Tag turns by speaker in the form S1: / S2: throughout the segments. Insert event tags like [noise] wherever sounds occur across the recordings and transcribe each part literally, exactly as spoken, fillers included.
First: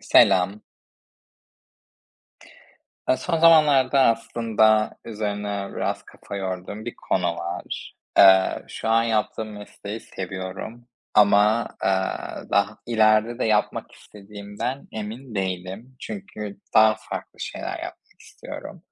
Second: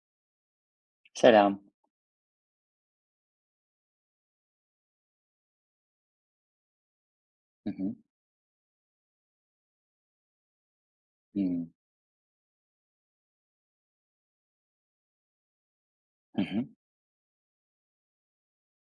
S1: Selam.
S2: Selam.
S1: Eee, son zamanlarda aslında üzerine biraz kafa yorduğum bir konu
S2: Hı
S1: var.
S2: hı.
S1: Eee, şu an yaptığım mesleği seviyorum ama,
S2: Hımm.
S1: eee, daha ileride de yapmak istediğimden emin değilim.
S2: Hı
S1: Çünkü
S2: hı.
S1: daha farklı şeyler yapmak istiyorum.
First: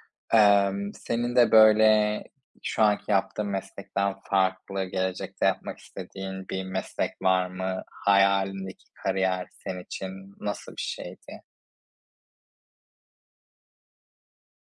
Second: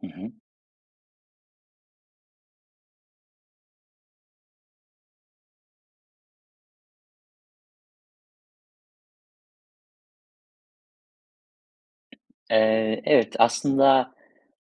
S2: Hı hı.
S1: Emm, senin de böyle şu anki yaptığın meslekten farklı gelecekte yapmak istediğin bir meslek var mı? Hayalindeki kariyer senin için nasıl bir şeydi?
S2: Eee, evet, aslında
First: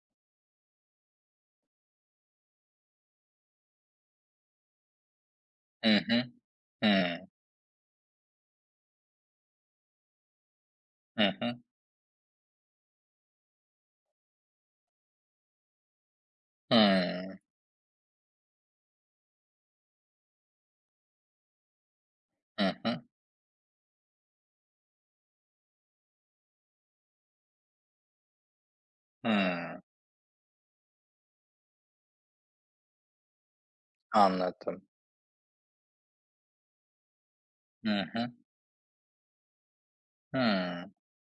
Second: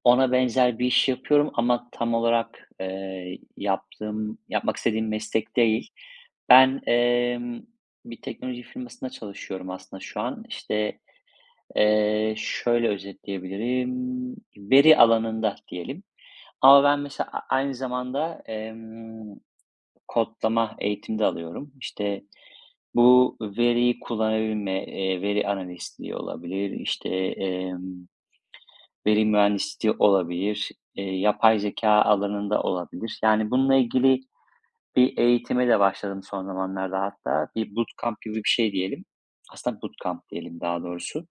S2: ona benzer bir iş yapıyorum ama tam olarak, eee, yaptığım yapmak istediğim meslek değil.
S1: Hı hı.
S2: Ben, emm, bir teknoloji firmasında çalışıyorum aslında şu an. İşte,
S1: Hı hı.
S2: eee, şöyle özetleyebilirim, veri alanında diyelim ama ben mesela
S1: Hımm.
S2: a aynı zamanda, emm, kodlama eğitimde alıyorum. İşte,
S1: Hı hı.
S2: bu veriyi kullanabilme, eee, veri analistliği olabilir, işte, emm, veri
S1: Hımm.
S2: mühendisliği olabilir, eee, yapay zeka alanında olabilir. Yani bununla ilgili
S1: Anladım.
S2: bir eğitime de başladım son zamanlarda hatta. Bir
S1: Hı
S2: bootcamp
S1: hı.
S2: gibi bir şey diyelim. Aslında bootcamp diyelim daha
S1: Hımm.
S2: doğrusu.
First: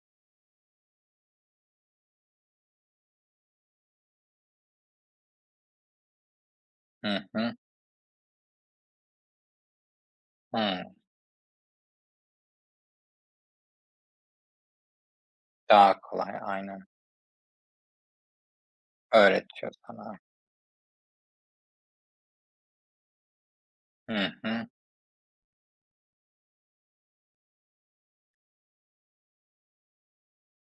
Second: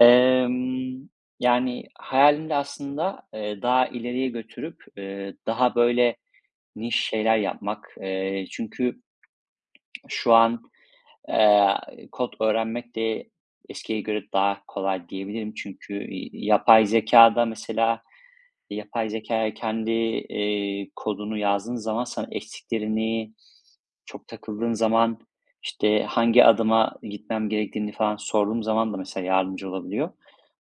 S2: Emm, yani hayalim aslında, eee, daha ileriye götürüp, eee, daha böyle niş
S1: Hı
S2: şeyler
S1: hı.
S2: yapmak. Eee, çünkü şu an
S1: Hımm.
S2: Eee, kod öğrenmek de eskiye göre daha kolay diyebilirim.
S1: Daha
S2: Çünkü
S1: kolay,
S2: i
S1: aynen.
S2: yapay zekâda mesela yapay zekâya
S1: Öğretiyor
S2: kendi,
S1: sana.
S2: eee, kodunu yazdığın zaman sana eksiklerini, çok
S1: Hı hı.
S2: takıldığın zaman, işte, hangi adıma gitmem gerektiğini falan sorduğum zaman da mesela yardımcı olabiliyor.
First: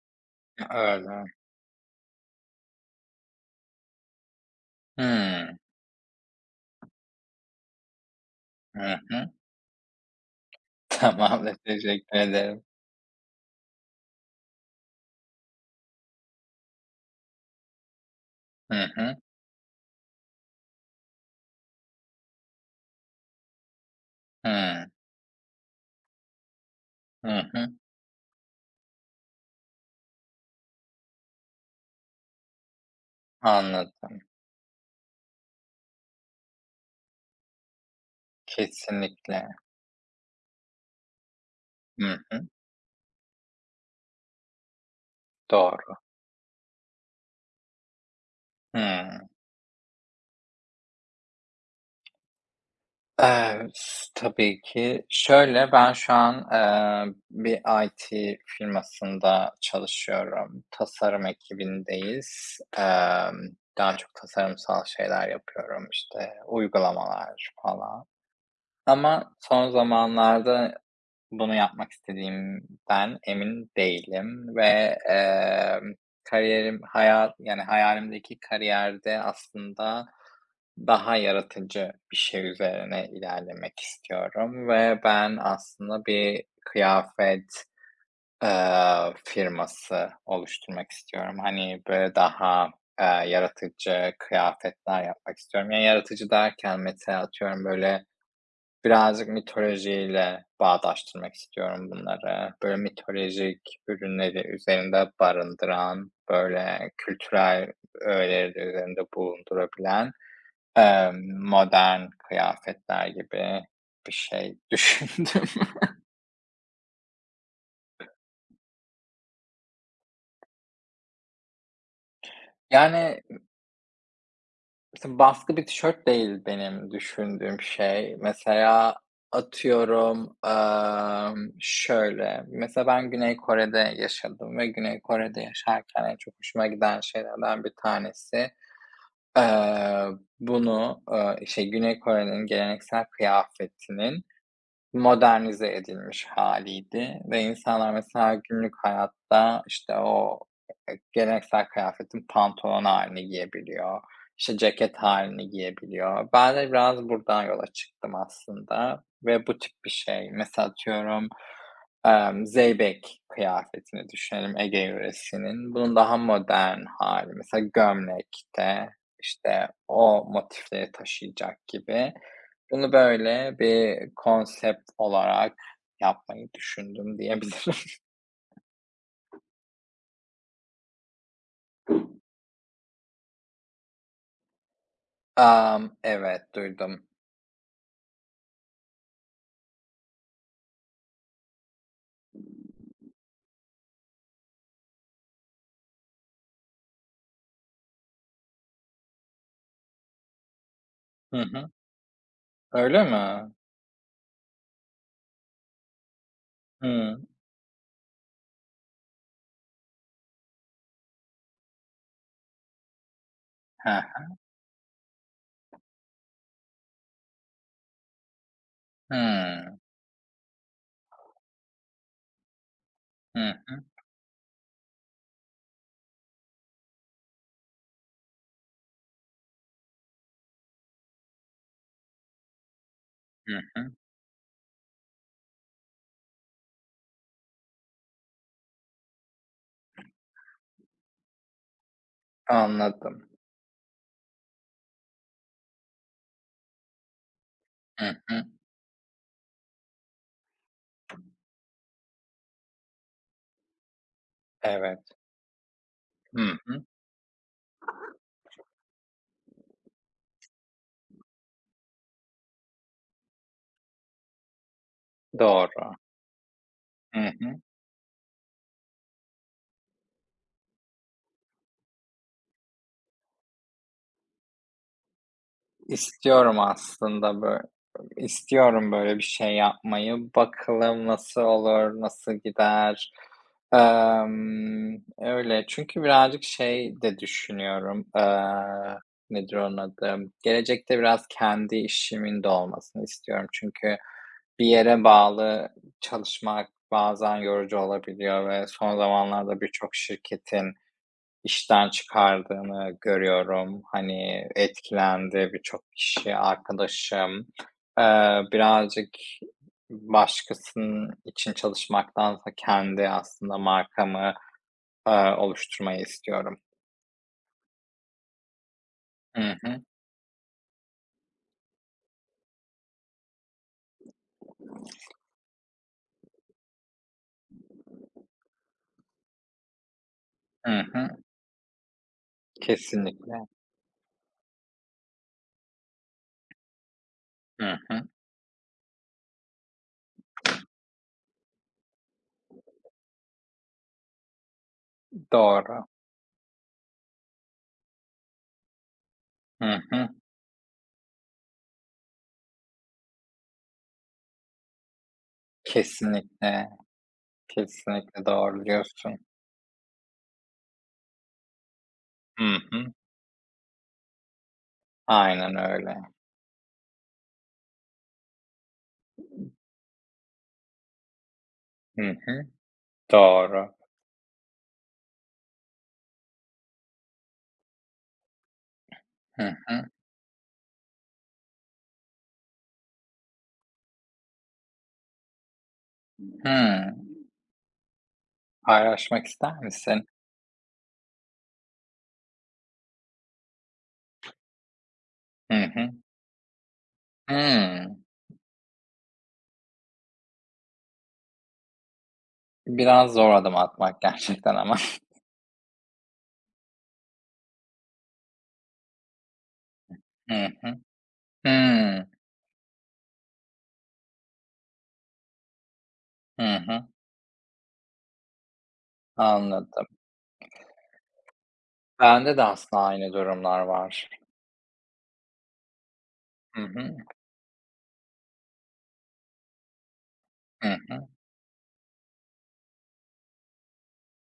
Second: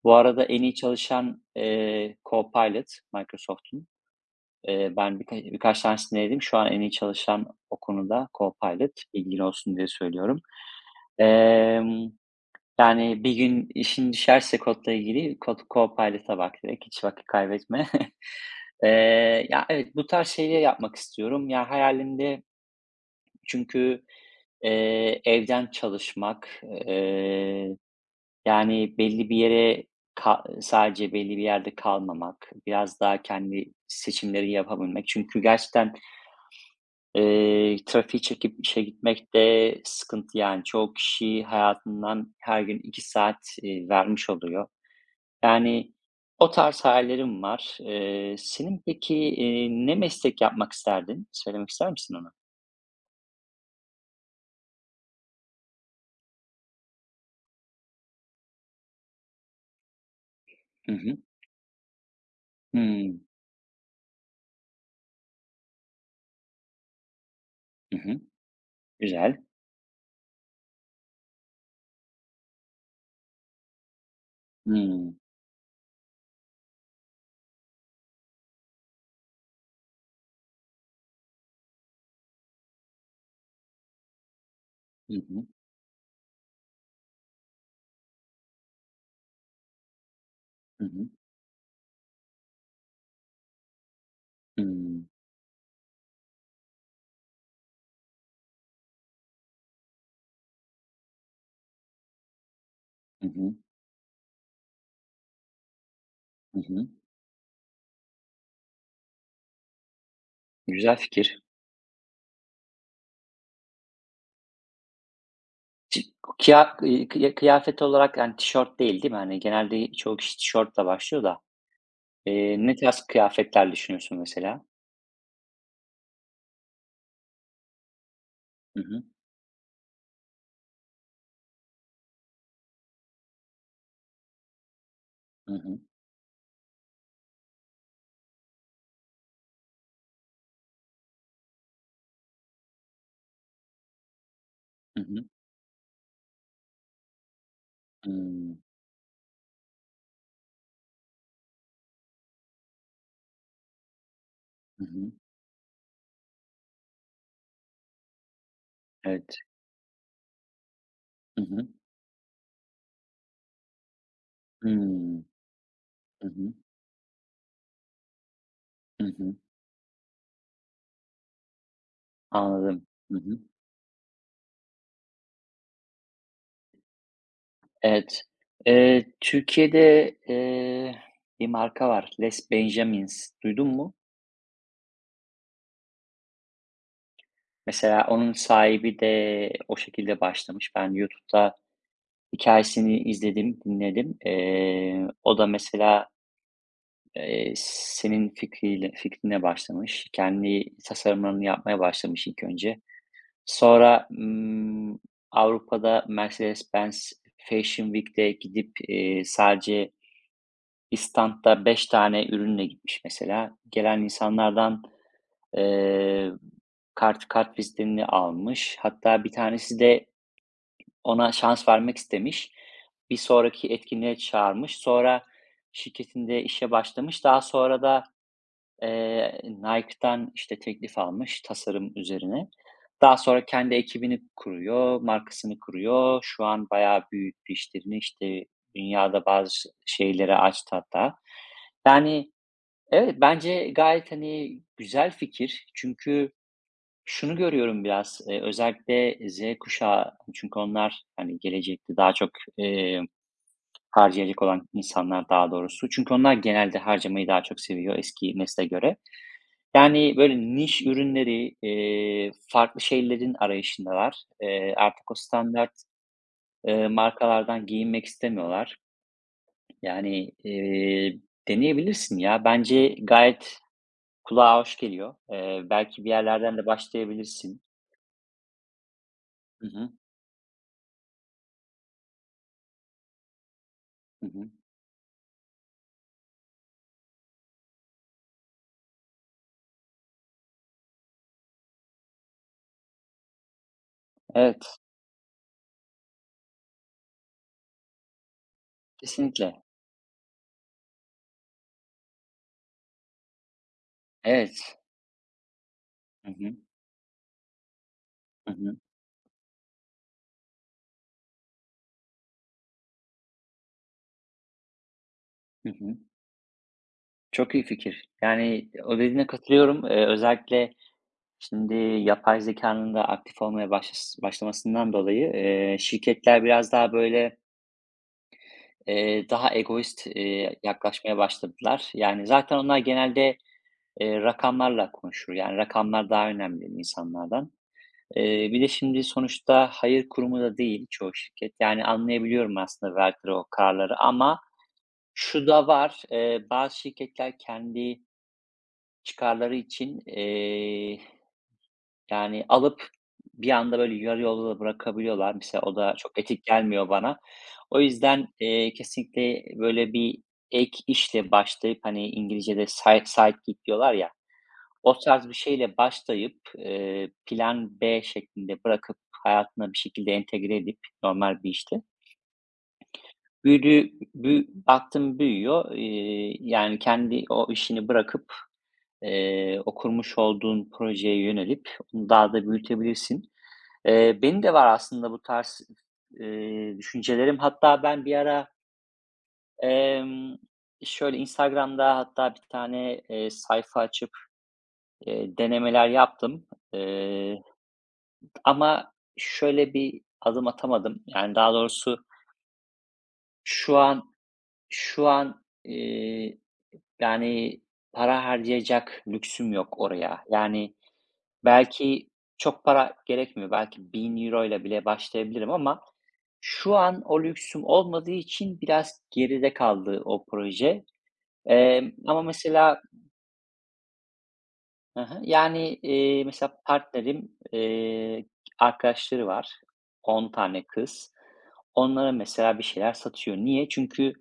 S2: Bu arada en iyi
S1: Öyle.
S2: çalışan, eee, Copilot Microsoft'un. Eee, ben birka
S1: Hımm.
S2: birkaç tanesini denedim. Şu an en iyi çalışan o konuda Copilot.
S1: Hı hı.
S2: Bilgin olsun diye söylüyorum.
S1: [laughs] Tamamdır,
S2: Emm,
S1: teşekkür ederim.
S2: yani, bir gün işin düşerse kodla ilgili Code Copilot'a bak direkt, hiç vakit kaybetme. [laughs]
S1: Hı hı.
S2: Eee, ya, evet, bu tarz şeyleri yapmak istiyorum. Ya, hayalimde çünkü,
S1: Hımm.
S2: eee, evden çalışmak,
S1: Hı hı.
S2: eee, yani, belli bir yere ka sadece belli bir yerde kalmamak, biraz daha kendi
S1: Anladım.
S2: seçimleri yapabilmek. Çünkü gerçekten Eee, trafiği çekip işe gitmek
S1: Kesinlikle.
S2: de sıkıntı, yani, çoğu kişi
S1: Hı
S2: hayatından
S1: hı.
S2: her gün iki saat, eee, vermiş oluyor. Yani,
S1: Doğru.
S2: o tarz hayallerim var. Eee, senin peki,
S1: Hımm.
S2: eee, ne meslek yapmak isterdin? Söylemek ister misin onu?
S1: Eee, s tabii ki. Şöyle, ben şu an, eee, bir İ T firmasında çalışıyorum.
S2: Hı hı.
S1: Tasarım ekibindeyiz.
S2: Hımm.
S1: Emm, daha çok tasarımsal şeyler yapıyorum, işte, uygulamalar
S2: Hı
S1: falan
S2: hı.
S1: ama
S2: Güzel.
S1: son zamanlarda bunu yapmak istediğimden emin değilim ve,
S2: Hımm.
S1: emm, kariyerim hayat yani hayalimdeki kariyerde aslında daha yaratıcı bir şey üzerine ilerlemek istiyorum ve
S2: Hı
S1: ben
S2: hı.
S1: aslında bir kıyafet, eee, firması
S2: Hı
S1: oluşturmak
S2: hı.
S1: istiyorum. Hani, böyle, daha, eee, yaratıcı kıyafetler
S2: Hımm.
S1: yapmak istiyorum. Yani, yaratıcı derken mesela atıyorum, böyle, birazcık mitolojiyle bağdaştırmak istiyorum bunları. Böyle,
S2: Hı hı.
S1: mitolojik ürünleri üzerinde barındıran,
S2: Hı hı.
S1: böyle, kültürel öğeleri de üzerinde bulundurabilen
S2: Güzel
S1: Emm,
S2: fikir.
S1: modern kıyafetler gibi bir şey düşündüm. [laughs]
S2: Ti kıya kıya kıyafet olarak, yani, tişört değil, değil mi? Hani, genelde çoğu kişi tişörtle başlıyor da. Eee, ne tarz
S1: Yani,
S2: kıyafetler düşünüyorsun mesela?
S1: mesela baskı bir tişört değil benim düşündüğüm şey.
S2: Hı
S1: Mesela
S2: hı.
S1: atıyorum, emm, şöyle, mesela ben Güney Kore'de yaşadım ve Güney Kore'de
S2: Hı hı.
S1: yaşarken en çok hoşuma giden şeylerden bir tanesi, eee, bunu, eee, işte, Güney Kore'nin geleneksel kıyafetinin
S2: Hı hı.
S1: modernize edilmiş hâliydi ve insanlar mesela
S2: Hımm.
S1: günlük hayatta, işte, o, eee, geleneksel kıyafetin pantolon halini giyebiliyor, işte,
S2: Hı
S1: ceket
S2: hı.
S1: halini giyebiliyor. Ben de biraz buradan yola çıktım aslında
S2: Evet.
S1: ve bu tip bir şey. Mesela atıyorum,
S2: Hı hı.
S1: Emm, zeybek kıyafetini düşünelim Ege
S2: Hımm.
S1: yöresinin. Bunun daha
S2: Hı hı.
S1: modern hali mesela gömlekte,
S2: Hı hı.
S1: işte, o motifleri taşıyacak gibi.
S2: Anladım.
S1: Bunu
S2: Hı hı.
S1: böyle bir konsept olarak yapmayı düşündüm diyebilirim. [laughs]
S2: Evet. Eee, Türkiye'de, eee, bir marka var. Les Benjamins. Duydun mu?
S1: Emm, evet, duydum.
S2: Mesela onun sahibi de o şekilde başlamış. Ben YouTube'da hikâyesini izledim, dinledim. Eee, o da mesela Eee, senin fikriyle fikrine başlamış, kendi
S1: Hı
S2: tasarımlarını
S1: hı.
S2: yapmaya başlamış ilk önce.
S1: Öyle mi?
S2: Sonra, ımm, Avrupa'da Mercedes-Benz
S1: Hıı.
S2: Fashion Week'te gidip, eee, sadece bir standda beş tane ürünle gitmiş mesela.
S1: He
S2: Gelen
S1: he.
S2: insanlardan, eee, kart kartvizitini almış. Hatta bir tanesi de ona şans vermek istemiş. Bir
S1: Hı
S2: sonraki
S1: hı.
S2: etkinliğe çağırmış. Sonra şirketinde işe başlamış. Daha sonra da, Eee, Nike'dan, işte, teklif almış tasarım üzerine. Daha sonra
S1: Hı
S2: kendi
S1: hı.
S2: ekibini kuruyor, markasını kuruyor. Şu an bayağı büyüttü işlerini, işte, dünyada bazı ş şeyleri açtı hatta. Yani, evet,
S1: Anladım.
S2: bence gayet, hani, güzel fikir. Çünkü şunu görüyorum
S1: Hı
S2: biraz, eee,
S1: hı.
S2: özellikle Z kuşağı çünkü onlar, hani, gelecekte daha çok, eee, harcayacak olan
S1: Evet.
S2: insanlar daha doğrusu. Çünkü onlar
S1: Hı
S2: genelde
S1: hı.
S2: harcamayı daha çok seviyor eski nesle göre. Yani, böyle, niş ürünleri, eee, farklı şeylerin arayışındalar. Eee, artık o standart,
S1: Doğru.
S2: eee,
S1: Hı hı.
S2: markalardan giyinmek istemiyorlar. Yani, eee, deneyebilirsin ya. Bence gayet kulağa hoş geliyor. Eee, belki bir yerlerden
S1: İstiyorum
S2: de
S1: aslında
S2: başlayabilirsin.
S1: böyle, istiyorum böyle bir şey
S2: Hı hı.
S1: yapmayı. Bakalım nasıl olur, nasıl gider?
S2: Hı hı.
S1: Emm, öyle. Çünkü birazcık şey de düşünüyorum, eee, nedir onun adı? Gelecekte biraz kendi işimin de olmasını istiyorum. Çünkü bir
S2: Evet,
S1: yere bağlı çalışmak bazen yorucu olabiliyor ve son zamanlarda
S2: kesinlikle.
S1: birçok şirketin işten çıkardığını görüyorum. Hani,
S2: Evet.
S1: etkilendi birçok
S2: Hı
S1: kişi,
S2: hı.
S1: arkadaşım. Eee,
S2: Hı hı.
S1: birazcık başkasının için çalışmaktansa kendi aslında markamı, eee,
S2: Hı hı.
S1: oluşturmayı istiyorum.
S2: Çok iyi fikir. Yani, o dediğine
S1: Hı hı.
S2: katılıyorum. Eee, özellikle şimdi yapay zekanın da aktif olmaya başlas başlamasından dolayı, eee, şirketler biraz daha böyle, eee, daha egoist, eee,
S1: Hı hı.
S2: yaklaşmaya başladılar. Yani zaten onlar
S1: Kesinlikle.
S2: genelde, eee, rakamlarla konuşur. Yani rakamlar daha önemli insanlardan.
S1: Hı hı.
S2: Eee, bir de şimdi sonuçta hayır kurumu da değil çoğu şirket. Yani anlayabiliyorum aslında verdikleri o kararları ama şu da
S1: Doğru.
S2: var, eee, bazı şirketler kendi çıkarları
S1: Hı
S2: için,
S1: hı.
S2: yani, alıp bir anda, böyle, yarı yolda da bırakabiliyorlar. Mesela o da çok etik
S1: Kesinlikle,
S2: gelmiyor bana. O
S1: kesinlikle
S2: yüzden,
S1: doğru
S2: eee,
S1: diyorsun.
S2: kesinlikle, böyle, bir ek işle başlayıp, hani,
S1: Hı
S2: İngilizce'de
S1: hı.
S2: side sidekick diyorlar ya, o tarz bir
S1: Aynen
S2: şeyle
S1: öyle.
S2: başlayıp, eee, plan B şeklinde bırakıp hayatına bir şekilde entegre edip normal bir işte,
S1: Hı hı. Doğru.
S2: büyüdüğü bü baktım büyüyor. Eee, yani, kendi o işini bırakıp,
S1: Hı
S2: eee, o
S1: hı.
S2: kurmuş olduğun projeye yönelip onu daha da büyütebilirsin. Eee, benim de var aslında bu tarz, eee,
S1: hı
S2: düşüncelerim. Hatta ben bir ara,
S1: Paylaşmak ister misin?
S2: emm, şöyle Instagram'da hatta bir tane, eee, sayfa açıp, eee,
S1: Hı
S2: denemeler
S1: hı.
S2: yaptım. Eee,
S1: Hımm.
S2: ama şöyle bir adım atamadım. Yani, daha doğrusu
S1: Biraz zor adım
S2: şu
S1: atmak [laughs]
S2: an
S1: gerçekten ama.
S2: şu an, eee, yani, para harcayacak lüksüm yok oraya.
S1: Hı
S2: Yani,
S1: hı. Hımm.
S2: belki çok para gerekmiyor. Belki bin euro ile bile başlayabilirim ama
S1: Hı
S2: şu
S1: hı.
S2: an o lüksüm olmadığı için biraz geride
S1: Anladım.
S2: kaldı o proje. Emm, ama
S1: Bende de
S2: mesela
S1: aslında aynı durumlar var.
S2: Hı hı. Yani, eee, mesela
S1: Hı hı.
S2: partnerim, eee, arkadaşları var. on tane
S1: Hı hı.
S2: kız. Onlara mesela bir şeyler satıyor. Niye? Çünkü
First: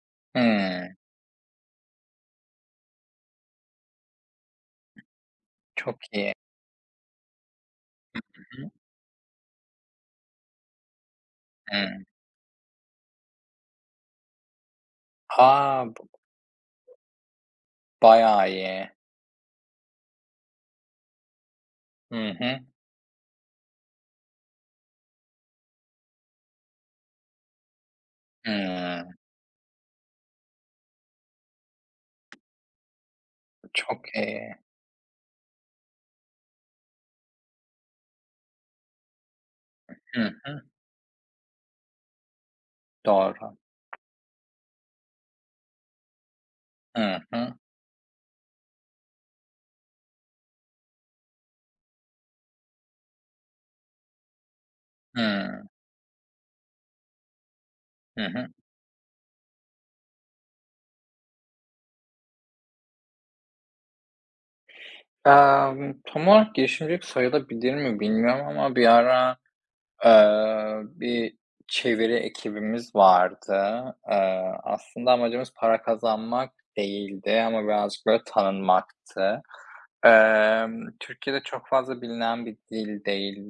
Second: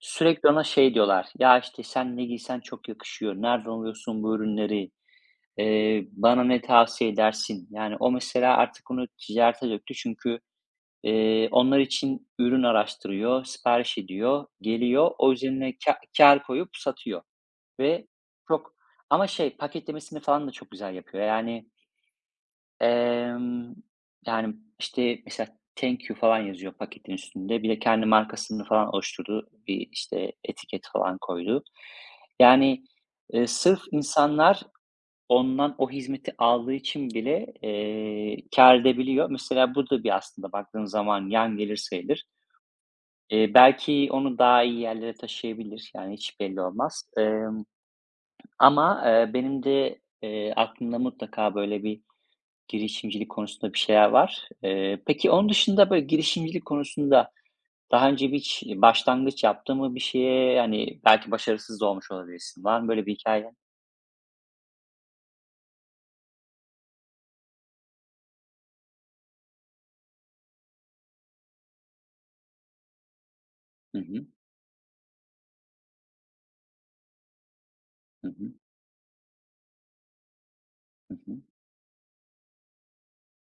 S2: sürekli ona
S1: Hımm.
S2: şey diyorlar, "Ya, işte, sen ne giysen çok yakışıyor. Nereden alıyorsun bu ürünleri?
S1: Çok
S2: Eee,
S1: iyi.
S2: bana ne tavsiye edersin?" Yani o
S1: Hı
S2: mesela
S1: hı.
S2: artık onu ticarete döktü çünkü, eee, onlar
S1: Hımm.
S2: için ürün araştırıyor, sipariş ediyor, geliyor, o üzerine
S1: A!
S2: kâ
S1: B
S2: kâr koyup satıyor ve
S1: bayağı
S2: çok
S1: iyi.
S2: ama şey paketlemesini falan da çok güzel yapıyor. Yani,
S1: Hı hı.
S2: emm, yani, işte, mesela "Thank you" falan yazıyor paketin üstünde. Bir de kendi markasını falan
S1: Hımm.
S2: oluşturdu. Bir, işte, etiket falan koydu. Yani, eee, sırf
S1: Çok iyi.
S2: insanlar ondan o hizmeti aldığı için bile, eee, kâr edebiliyor. Mesela bu da bir
S1: Hı
S2: aslında
S1: hı.
S2: baktığın zaman yan gelir sayılır. Eee,
S1: Doğru.
S2: belki onu daha iyi yerlere taşıyabilir, yani hiç belli olmaz.
S1: Hı hı.
S2: Emm, ama, eee, benim de, eee, aklımda mutlaka böyle bir girişimcilik konusunda bir şeyler var. Eee, peki onun
S1: Hımm.
S2: dışında böyle girişimcilik konusunda daha
S1: Hı
S2: önce
S1: hı.
S2: hiç başlangıç yaptın mı bir şeye? Hani, belki başarısız da olmuş olabilirsin. Var mı böyle bir hikâyen?
S1: Emm, tam olarak girişimcilik sayılabilir mi bilmiyorum ama bir ara Eee, bir çeviri ekibimiz vardı.
S2: Hı hı.
S1: Eee, aslında amacımız para kazanmak değildi ama birazcık böyle
S2: Hı hı.
S1: tanınmaktı. Emm,
S2: Hı hı.
S1: Türkiye'de çok fazla bilinen bir dil değil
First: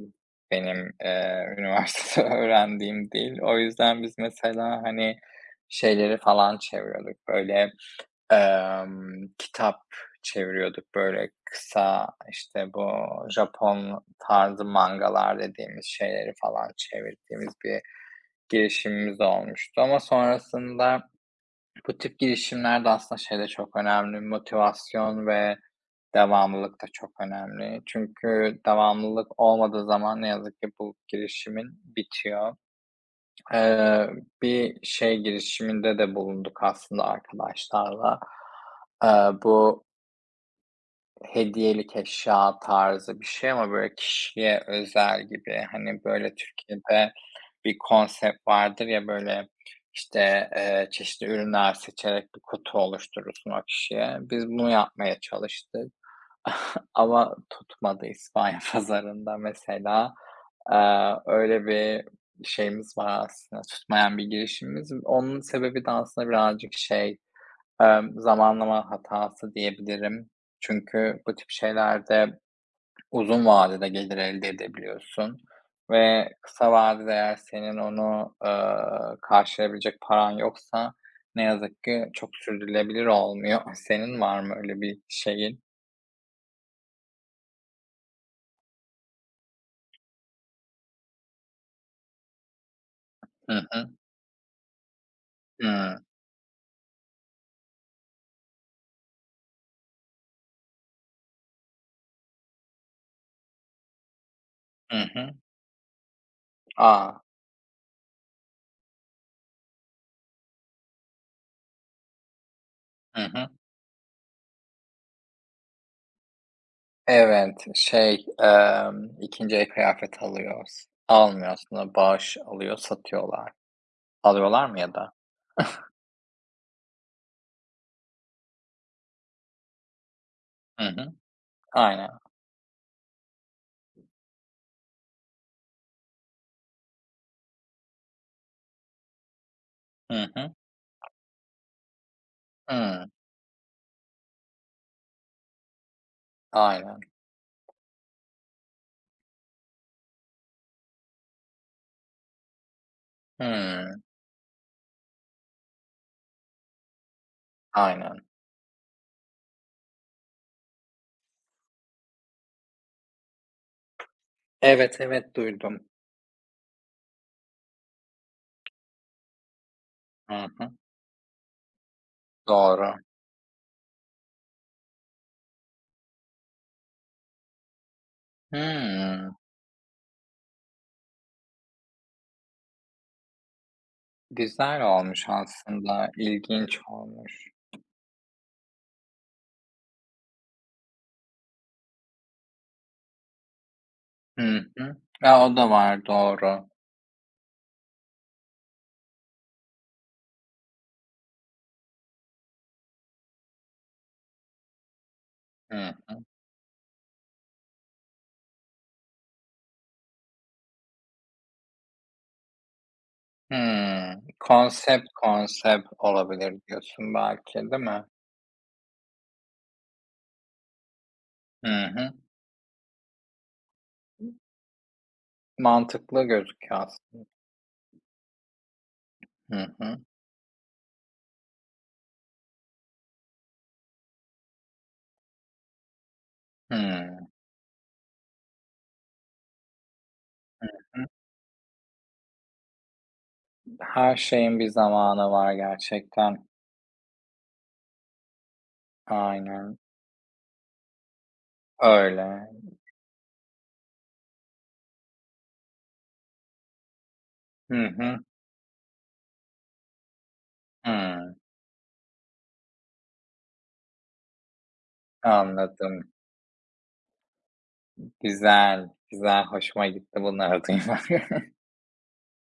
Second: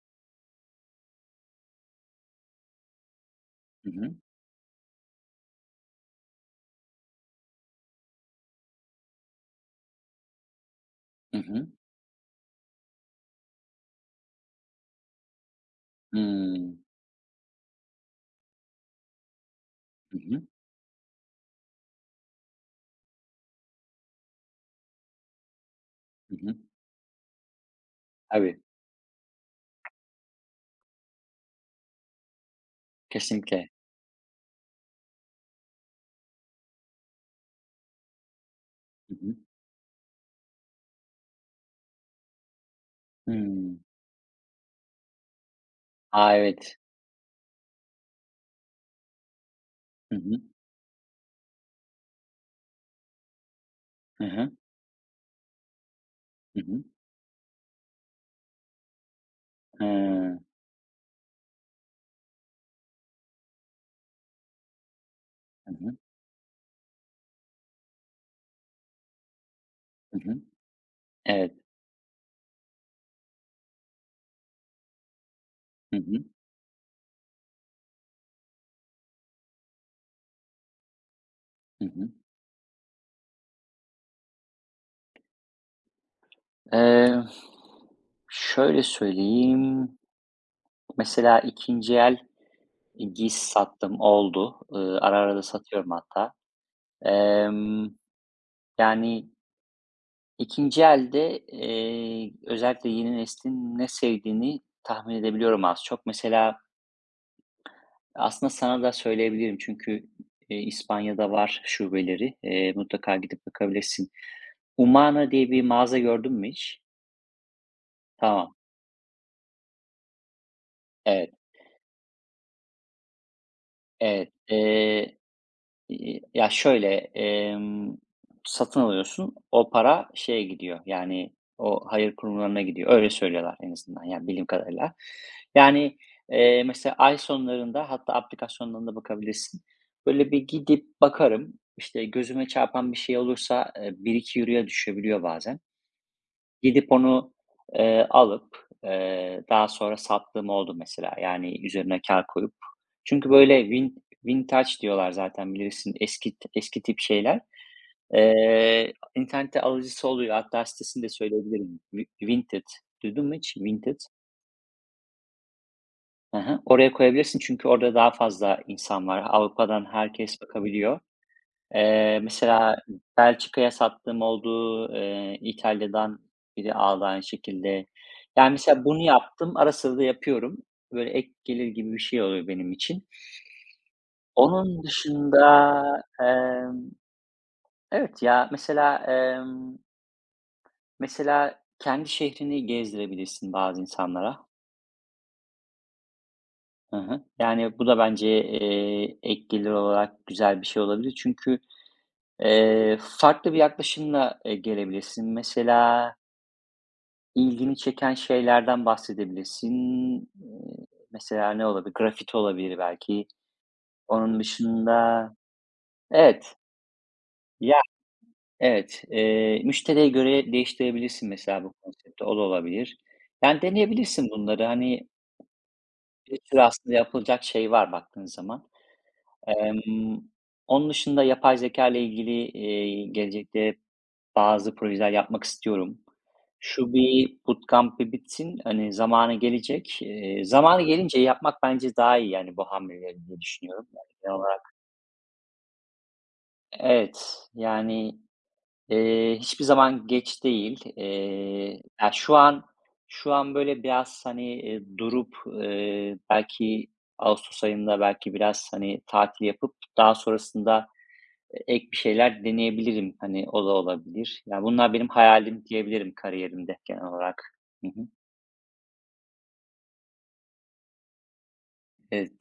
S1: benim, eee, [laughs] üniversitede öğrendiğim dil. O
S2: Hı
S1: yüzden
S2: hı.
S1: biz mesela, hani, şeyleri falan çeviriyorduk, böyle Emm, kitap çeviriyorduk, böyle,
S2: Hı hı.
S1: kısa, işte, bu Japon tarzı mangalar dediğimiz şeyleri falan
S2: Hıı.
S1: çevirdiğimiz bir girişimimiz olmuştu ama
S2: Hı hı.
S1: sonrasında bu tip girişimlerde aslında şey de çok önemli, motivasyon ve
S2: Hı hı.
S1: devamlılık da çok önemli. Çünkü
S2: Tabii,
S1: devamlılık olmadığı zaman ne yazık ki bu girişimin bitiyor.
S2: kesinlikle.
S1: Eee, bir şey girişiminde de bulunduk aslında arkadaşlarla.
S2: Hı
S1: Eee,
S2: hı.
S1: bu hediyelik eşya tarzı bir şey ama
S2: Hımm.
S1: böyle kişiye özel gibi. Hani,
S2: A,
S1: böyle,
S2: evet.
S1: Türkiye'de bir konsept vardır ya, böyle,
S2: Hı hı.
S1: işte, eee, çeşitli ürünler seçerek bir kutu oluşturursun o kişiye.
S2: Hı
S1: Biz
S2: hı.
S1: bunu yapmaya çalıştık
S2: Hı hı.
S1: [laughs] ama tutmadı İspanya [laughs] pazarında mesela.
S2: He.
S1: Eee, öyle bir şeyimiz var aslında, tutmayan bir girişimimiz. Onun
S2: Hı
S1: sebebi de
S2: hı.
S1: aslında birazcık şey, Emm, zamanlama hatası
S2: Hı
S1: diyebilirim.
S2: hı.
S1: Çünkü bu tip
S2: Evet.
S1: şeylerde uzun vadede gelir elde edebiliyorsun
S2: Hı hı.
S1: ve kısa vadede eğer senin onu, ııı, karşılayabilecek paran yoksa ne yazık
S2: Hı hı.
S1: ki çok sürdürülebilir olmuyor. [laughs] Senin var mı öyle bir şeyin?
S2: Eee, şöyle söyleyeyim, mesela ikinci el giysi
S1: Hı hı.
S2: sattım, oldu. Iıı, ara ara da satıyorum
S1: Hıı.
S2: hatta. Emm, yani ikinci elde, eee, özellikle yeni neslin ne sevdiğini
S1: Hı
S2: tahmin
S1: hı.
S2: edebiliyorum az çok. Mesela
S1: A!
S2: aslında sana da söyleyebilirim çünkü, eee, İspanya'da var şubeleri. Eee, mutlaka
S1: Hı
S2: gidip
S1: hı.
S2: bakabilirsin. Umana diye bir mağaza gördün mü hiç?
S1: Evet, şey,
S2: Tamam.
S1: emm, ikinci el kıyafet alıyoruz.
S2: Evet,
S1: Almıyor aslında, bağış alıyor, satıyorlar.
S2: evet.
S1: Alıyorlar mı ya da?
S2: Eee İii, ya, şöyle, emm, satın alıyorsun, o para şeye gidiyor,
S1: Hı hı.
S2: yani, o
S1: Aynen.
S2: hayır kurumlarına gidiyor. Öyle söylüyorlar en azından, yani, bildiğim kadarıyla. Yani, eee, mesela ay sonlarında hatta aplikasyondan da bakabilirsin.
S1: Hı
S2: Böyle bir
S1: hı.
S2: gidip bakarım, işte, gözüme çarpan bir
S1: Hıı.
S2: şey olursa, e, bir iki ikiye düşebiliyor bazen. Gidip
S1: Aynen.
S2: onu, eee, alıp, eee, daha sonra sattığım oldu mesela. Yani üzerine kâr koyup. Çünkü böyle
S1: Hıı.
S2: vin vintage diyorlar zaten bilirsin eski eski tip şeyler.
S1: Aynen.
S2: Eee, internette alıcısı oluyor. Hatta sitesini de söyleyebilirim. Vi Vinted. Duydun mu hiç Vinted?
S1: Evet, evet, duydum.
S2: Hı, oraya koyabilirsin çünkü orada daha fazla insan var. Avrupa'dan
S1: Hı
S2: herkes
S1: hı.
S2: bakabiliyor. Eee, mesela
S1: Doğru.
S2: Belçika'ya sattığım oldu, eee, İtalya'dan biri aldı aynı şekilde. Yani, mesela bunu
S1: Hıı.
S2: yaptım, ara sıra da yapıyorum. Böyle ek gelir gibi bir şey oluyor benim için.
S1: Güzel
S2: Onun
S1: olmuş
S2: dışında,
S1: aslında,
S2: emm,
S1: ilginç olmuş.
S2: evet ya, mesela, emm, mesela kendi şehrini gezdirebilirsin bazı insanlara.
S1: Hı hı. Ya, o da var, doğru.
S2: Hı hı. Yani, bu da bence, eee, ek gelir olarak güzel bir şey olabilir. Çünkü, eee, farklı bir yaklaşımla, eee, gelebilirsin.
S1: Hı
S2: Mesela
S1: hı.
S2: İlgini çeken şeylerden bahsedebilirsin. Eee, mesela ne olabilir? Grafiti olabilir belki.
S1: Hıı.
S2: Onun
S1: Konsept
S2: dışında
S1: konsept olabilir
S2: evet.
S1: diyorsun belki,
S2: Ya,
S1: değil mi?
S2: evet. Eee, müşteriye göre değiştirebilirsin mesela
S1: Hı
S2: bu
S1: hı.
S2: konsepti. O da olabilir. Yani deneyebilirsin bunları. Hani
S1: Mantıklı
S2: bir sürü
S1: gözüküyor
S2: aslında
S1: aslında.
S2: yapılacak şey var baktığın zaman.
S1: Hı hı.
S2: Emm, onun dışında yapay zeka ile ilgili, eee, gelecekte bazı projeler yapmak istiyorum. Şu
S1: Hıı.
S2: bir bootcamp'i bitsin, hani, zamanı gelecek. Eee,
S1: Hı
S2: zamanı
S1: hı.
S2: gelince yapmak bence daha iyi, yani, bu hamleleri diye düşünüyorum. Yani,
S1: Her
S2: genel
S1: şeyin
S2: olarak
S1: bir zamanı var gerçekten.
S2: evet, yani, eee, hiçbir
S1: Aynen
S2: zaman geç değil. Eee, ya, şu
S1: öyle.
S2: an şu an, böyle, biraz, hani, eee, durup, eee, belki ağustos
S1: Hı
S2: ayında
S1: hı.
S2: belki biraz, hani, tatil yapıp daha sonrasında
S1: Hıı.
S2: ek bir şeyler deneyebilirim. Hani, o da olabilir. Ya, bunlar benim hayalim
S1: Anladım.
S2: diyebilirim kariyerimde genel olarak. Hı hı.
S1: Güzel, güzel. Hoşuma gitti bunları duymak. [laughs]
S2: Evet.